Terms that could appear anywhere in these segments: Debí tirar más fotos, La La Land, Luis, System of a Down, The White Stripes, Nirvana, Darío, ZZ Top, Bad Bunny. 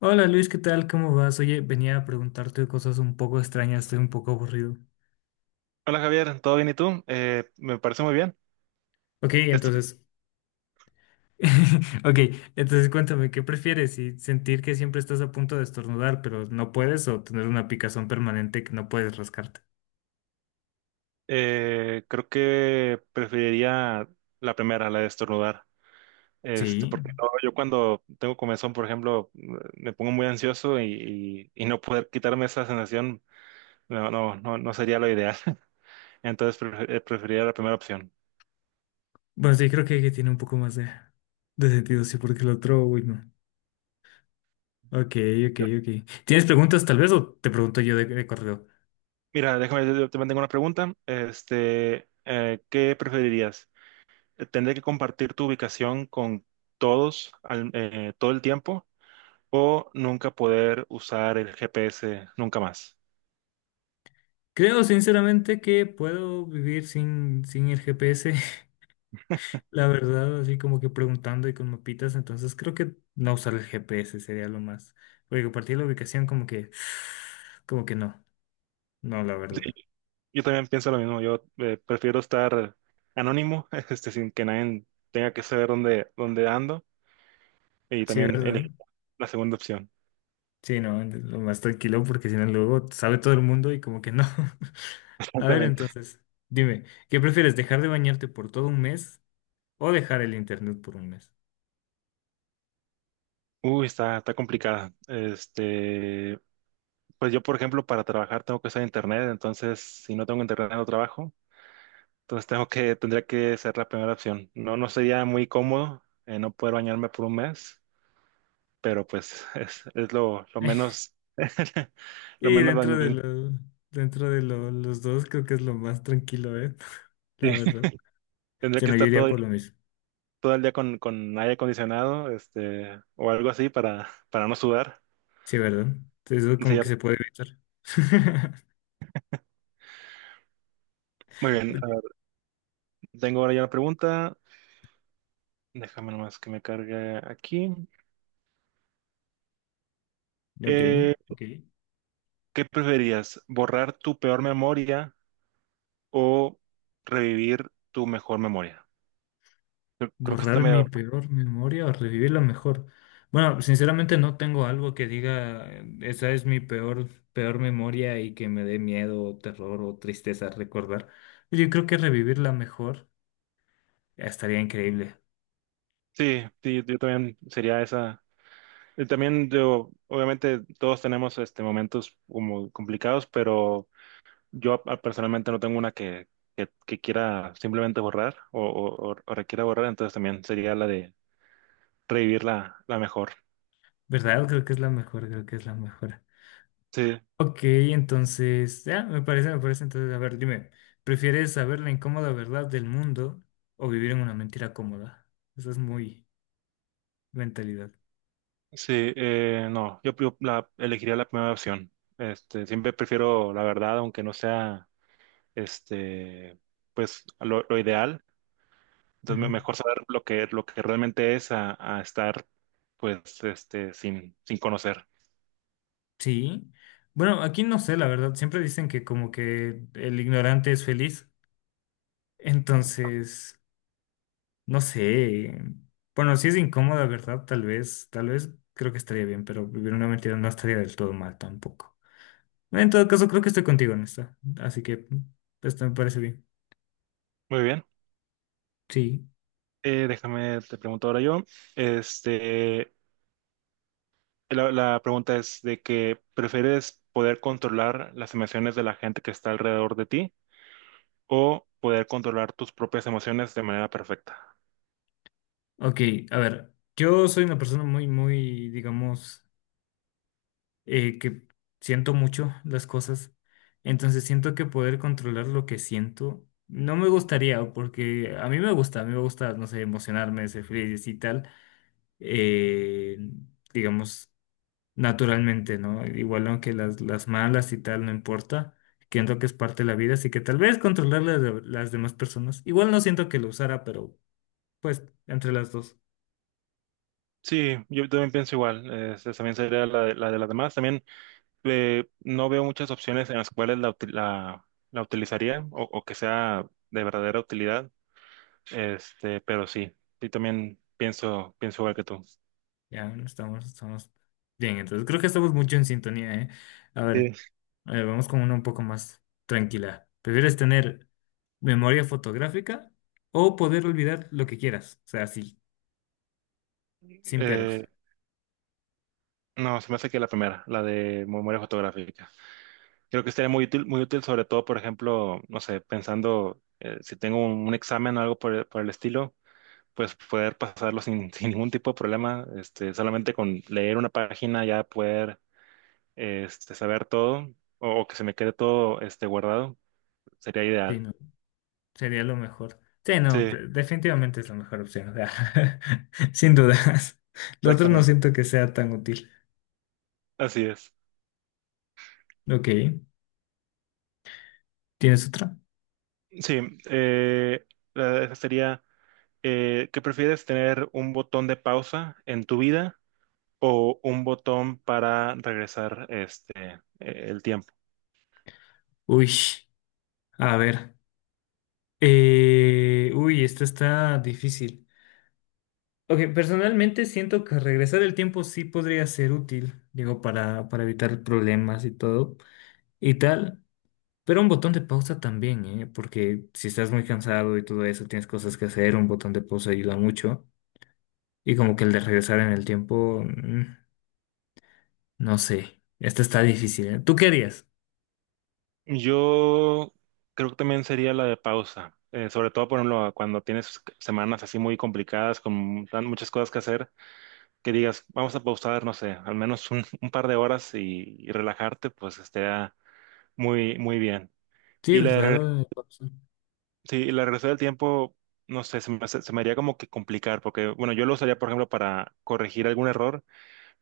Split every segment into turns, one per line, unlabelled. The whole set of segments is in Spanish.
Hola Luis, ¿qué tal? ¿Cómo vas? Oye, venía a preguntarte cosas un poco extrañas, estoy un poco aburrido.
Hola Javier, ¿todo bien y tú? Me parece muy bien.
Ok,
Este,
entonces, ok, entonces cuéntame, ¿qué prefieres? ¿Si sentir que siempre estás a punto de estornudar, pero no puedes, o tener una picazón permanente que no puedes rascarte?
Creo que preferiría la primera, la de estornudar.
Sí.
Porque no, yo cuando tengo comezón, por ejemplo, me pongo muy ansioso y no poder quitarme esa sensación no, no sería lo ideal. Entonces preferiría la primera opción.
Bueno, sí, creo que tiene un poco más de sentido, sí, porque el otro, uy, no. Ok, ok, ok. ¿Tienes preguntas tal vez o te pregunto yo de correo?
Mira, déjame, yo también tengo una pregunta. ¿Qué preferirías? ¿Tendré que compartir tu ubicación con todo el tiempo? O nunca poder usar el GPS nunca más.
Creo sinceramente que puedo vivir sin el GPS. La verdad, así como que preguntando y con mapitas, entonces creo que no usar el GPS sería lo más. Porque a partir de la ubicación como que, como que no, no, la
Sí,
verdad.
yo también pienso lo mismo. Yo Prefiero estar anónimo, sin que nadie tenga que saber dónde ando. Y
Sí,
también
¿verdad?
elegir la segunda opción.
Sí, no, entonces, lo más tranquilo porque si no luego sabe todo el mundo y como que no. A ver,
Exactamente.
entonces, dime, ¿qué prefieres, dejar de bañarte por todo un mes o dejar el internet por un mes?
Uy, está complicada. Pues yo, por ejemplo, para trabajar tengo que usar internet. Entonces, si no tengo internet, no trabajo. Entonces tendría que ser la primera opción. No, no sería muy cómodo no poder bañarme por un mes. Pero pues es lo menos, lo
Y
menos
dentro de
dañino.
lo, dentro de los dos creo que es lo más tranquilo, ¿eh?
Sí,
La verdad.
Tendría
Se
que
nos yo
estar
iría
todo,
por lo mismo.
todo el día con aire acondicionado, o algo así para no sudar.
Sí, ¿verdad? Entonces eso
Sí,
como
ya.
que se puede evitar.
Muy bien,
Ok,
a ver, tengo ahora ya una pregunta. Déjame nomás que me cargue aquí.
ok,
Eh,
ok.
¿Qué preferías? ¿Borrar tu peor memoria o revivir tu mejor memoria? Creo que
Borrar
está
mi
medio...
peor memoria o revivir la mejor. Bueno, sinceramente no tengo algo que diga, esa es mi peor, peor memoria y que me dé miedo, o terror o tristeza recordar. Yo creo que revivir la mejor estaría increíble,
Sí, sí, yo también sería esa. Y también yo, obviamente todos tenemos momentos como complicados, pero yo personalmente no tengo una que quiera simplemente borrar o requiera borrar, entonces también sería la de revivir la mejor.
¿verdad? Creo que es la mejor, creo que es la mejor.
Sí,
Ok, entonces, ya, me parece, me parece. Entonces, a ver, dime, ¿prefieres saber la incómoda verdad del mundo o vivir en una mentira cómoda? Esa es muy mentalidad.
sí, no, yo, yo elegiría la primera opción. Siempre prefiero la verdad, aunque no sea este, pues lo ideal. Entonces
Ujú.
mejor saber lo que realmente es a estar pues sin conocer.
Sí. Bueno, aquí no sé, la verdad. Siempre dicen que como que el ignorante es feliz. Entonces, no sé. Bueno, si es incómoda, ¿verdad? Tal vez creo que estaría bien, pero vivir una mentira no estaría del todo mal tampoco. En todo caso, creo que estoy contigo en esta. Así que mm, esto me parece bien.
Muy bien.
Sí.
Déjame, te pregunto ahora yo. Este, la pregunta es de que ¿prefieres poder controlar las emociones de la gente que está alrededor de ti o poder controlar tus propias emociones de manera perfecta?
Ok, a ver, yo soy una persona muy, muy, digamos, que siento mucho las cosas, entonces siento que poder controlar lo que siento no me gustaría, porque a mí me gusta, a mí me gusta, no sé, emocionarme, ser feliz y tal, eh, digamos, naturalmente, ¿no? Igual aunque las malas y tal no importa, siento que es parte de la vida, así que tal vez controlar las demás personas, igual no siento que lo usara, pero pues entre las dos.
Sí, yo también pienso igual. También sería la de las demás. También no veo muchas opciones en las cuales la utilizaría, o que sea de verdadera utilidad. Pero sí, sí también pienso igual que tú.
Ya no estamos, estamos bien, entonces creo que estamos mucho en sintonía, ¿eh? A
Sí.
ver, vamos con una un poco más tranquila. ¿Prefieres tener memoria fotográfica o poder olvidar lo que quieras? O sea, sí, sin peros.
Eh, No, se me hace que la primera, la de memoria fotográfica. Creo que sería muy útil, sobre todo, por ejemplo, no sé, pensando si tengo un examen o algo por el estilo, pues poder pasarlo sin, sin ningún tipo de problema, solamente con leer una página ya poder saber todo, o que se me quede todo guardado, sería
Sí,
ideal.
no, sería lo mejor. Sí, no,
Sí,
definitivamente es la mejor opción, o sea, sin dudas. Lo otro no
exactamente.
siento que sea tan útil.
Así es.
Ok, ¿tienes otra?
Sí, eh, esa sería, ¿qué prefieres, tener un botón de pausa en tu vida o un botón para regresar el tiempo?
Uy, a ver. Uy, esta está difícil. Ok, personalmente siento que regresar el tiempo sí podría ser útil, digo, para evitar problemas y todo y tal, pero un botón de pausa también, ¿eh? Porque si estás muy cansado y todo eso, tienes cosas que hacer, un botón de pausa ayuda mucho y como que el de regresar en el tiempo, no sé, esto está difícil, ¿eh? ¿Tú qué harías?
Yo creo que también sería la de pausa, sobre todo, por ejemplo, cuando tienes semanas así muy complicadas, con muchas cosas que hacer, que digas, vamos a pausar, no sé, al menos un par de horas y relajarte, pues estaría muy, muy bien.
Sí,
Y la, de
¿verdad?
reg-
Lo de pausa.
sí, y la de regresar del tiempo, no sé, se me, se me haría como que complicar, porque, bueno, yo lo usaría, por ejemplo, para corregir algún error,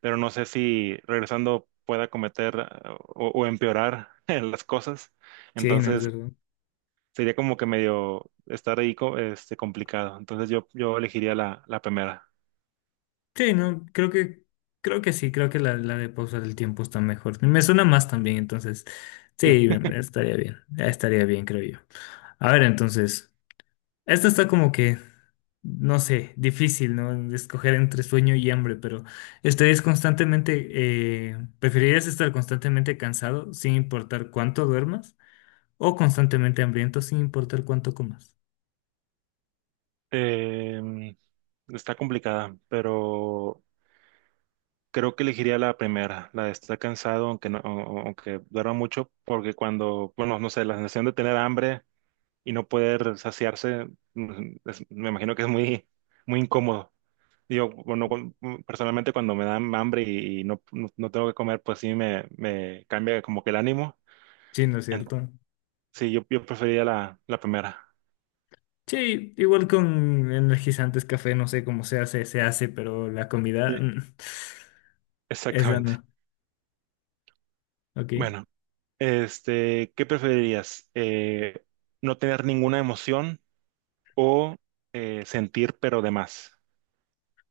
pero no sé si regresando pueda cometer o empeorar en las cosas.
Sí, no es
Entonces
verdad.
sería como que medio estar ahí complicado. Entonces yo elegiría la primera.
Sí, no, creo que sí, creo que la de pausa del tiempo está mejor. Me suena más también, entonces,
Sí.
sí, estaría bien, ya estaría bien, creo yo. A ver, entonces, esta está como que, no sé, difícil, ¿no? Escoger entre sueño y hambre, pero ¿estarías constantemente, preferirías estar constantemente cansado sin importar cuánto duermas o constantemente hambriento sin importar cuánto comas?
Eh, Está complicada, pero creo que elegiría la primera, la de estar cansado, aunque no, aunque duerma mucho, porque cuando, bueno, no sé, la sensación de tener hambre y no poder saciarse, mm, me imagino que es muy, muy incómodo. Yo, bueno, personalmente cuando me dan hambre y no, no tengo que comer, pues sí me cambia como que el ánimo.
Sí, ¿no es
En-
cierto?
sí, yo preferiría la primera.
Sí, igual con energizantes, café, no sé cómo se hace, pero la comida,
Sí.
esa
Exactamente.
no, ok.
Bueno, ¿qué preferirías? ¿No tener ninguna emoción o sentir pero de más?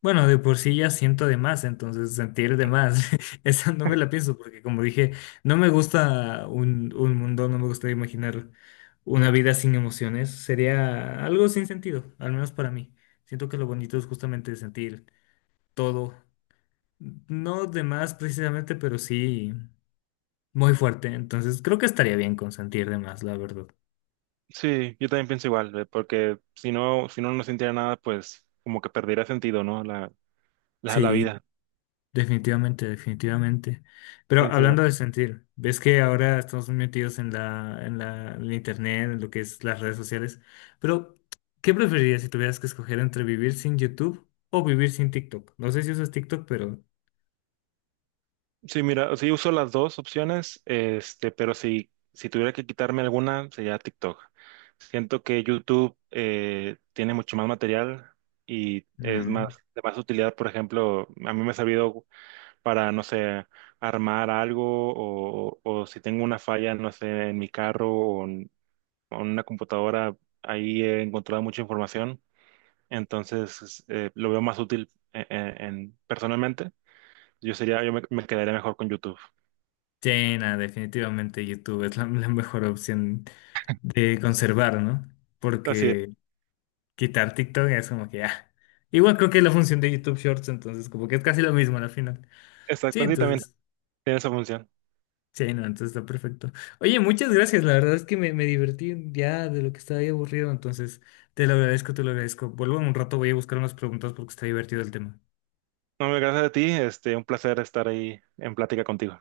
Bueno, de por sí ya siento de más, entonces sentir de más, esa no me la pienso, porque como dije, no me gusta un mundo, no me gusta imaginar una vida sin emociones, sería algo sin sentido, al menos para mí. Siento que lo bonito es justamente sentir todo, no de más precisamente, pero sí muy fuerte, entonces creo que estaría bien con sentir de más, la verdad.
Sí, yo también pienso igual, porque si no, si no, no sintiera nada, pues como que perdería sentido, ¿no? La
Sí,
vida.
definitivamente, definitivamente. Pero
Pienso
hablando de sentir, ves que ahora estamos muy metidos en la, en la, en el internet, en lo que es las redes sociales. Pero, ¿qué preferirías si tuvieras que escoger entre vivir sin YouTube o vivir sin TikTok? No sé si usas TikTok, pero
sí, mira, sí uso las dos opciones, pero si tuviera que quitarme alguna, sería TikTok. Siento que YouTube tiene mucho más material y es más
mm,
de más utilidad. Por ejemplo, a mí me ha servido para, no sé, armar algo, o si tengo una falla, no sé, en mi carro o en una computadora, ahí he encontrado mucha información. Entonces, lo veo más útil personalmente. Yo sería, yo me quedaría mejor con YouTube.
sí, nada, definitivamente YouTube es la, la mejor opción de conservar, ¿no?
Así es.
Porque quitar TikTok es como que, ah, igual creo que es la función de YouTube Shorts, entonces como que es casi lo mismo al final. Sí,
Exactamente, sí, también
entonces.
tiene esa función.
Sí, no, entonces está perfecto. Oye, muchas gracias, la verdad es que me divertí ya de lo que estaba ahí aburrido, entonces te lo agradezco, te lo agradezco. Vuelvo en un rato, voy a buscar unas preguntas porque está divertido el tema.
No, gracias a ti, un placer estar ahí en plática contigo.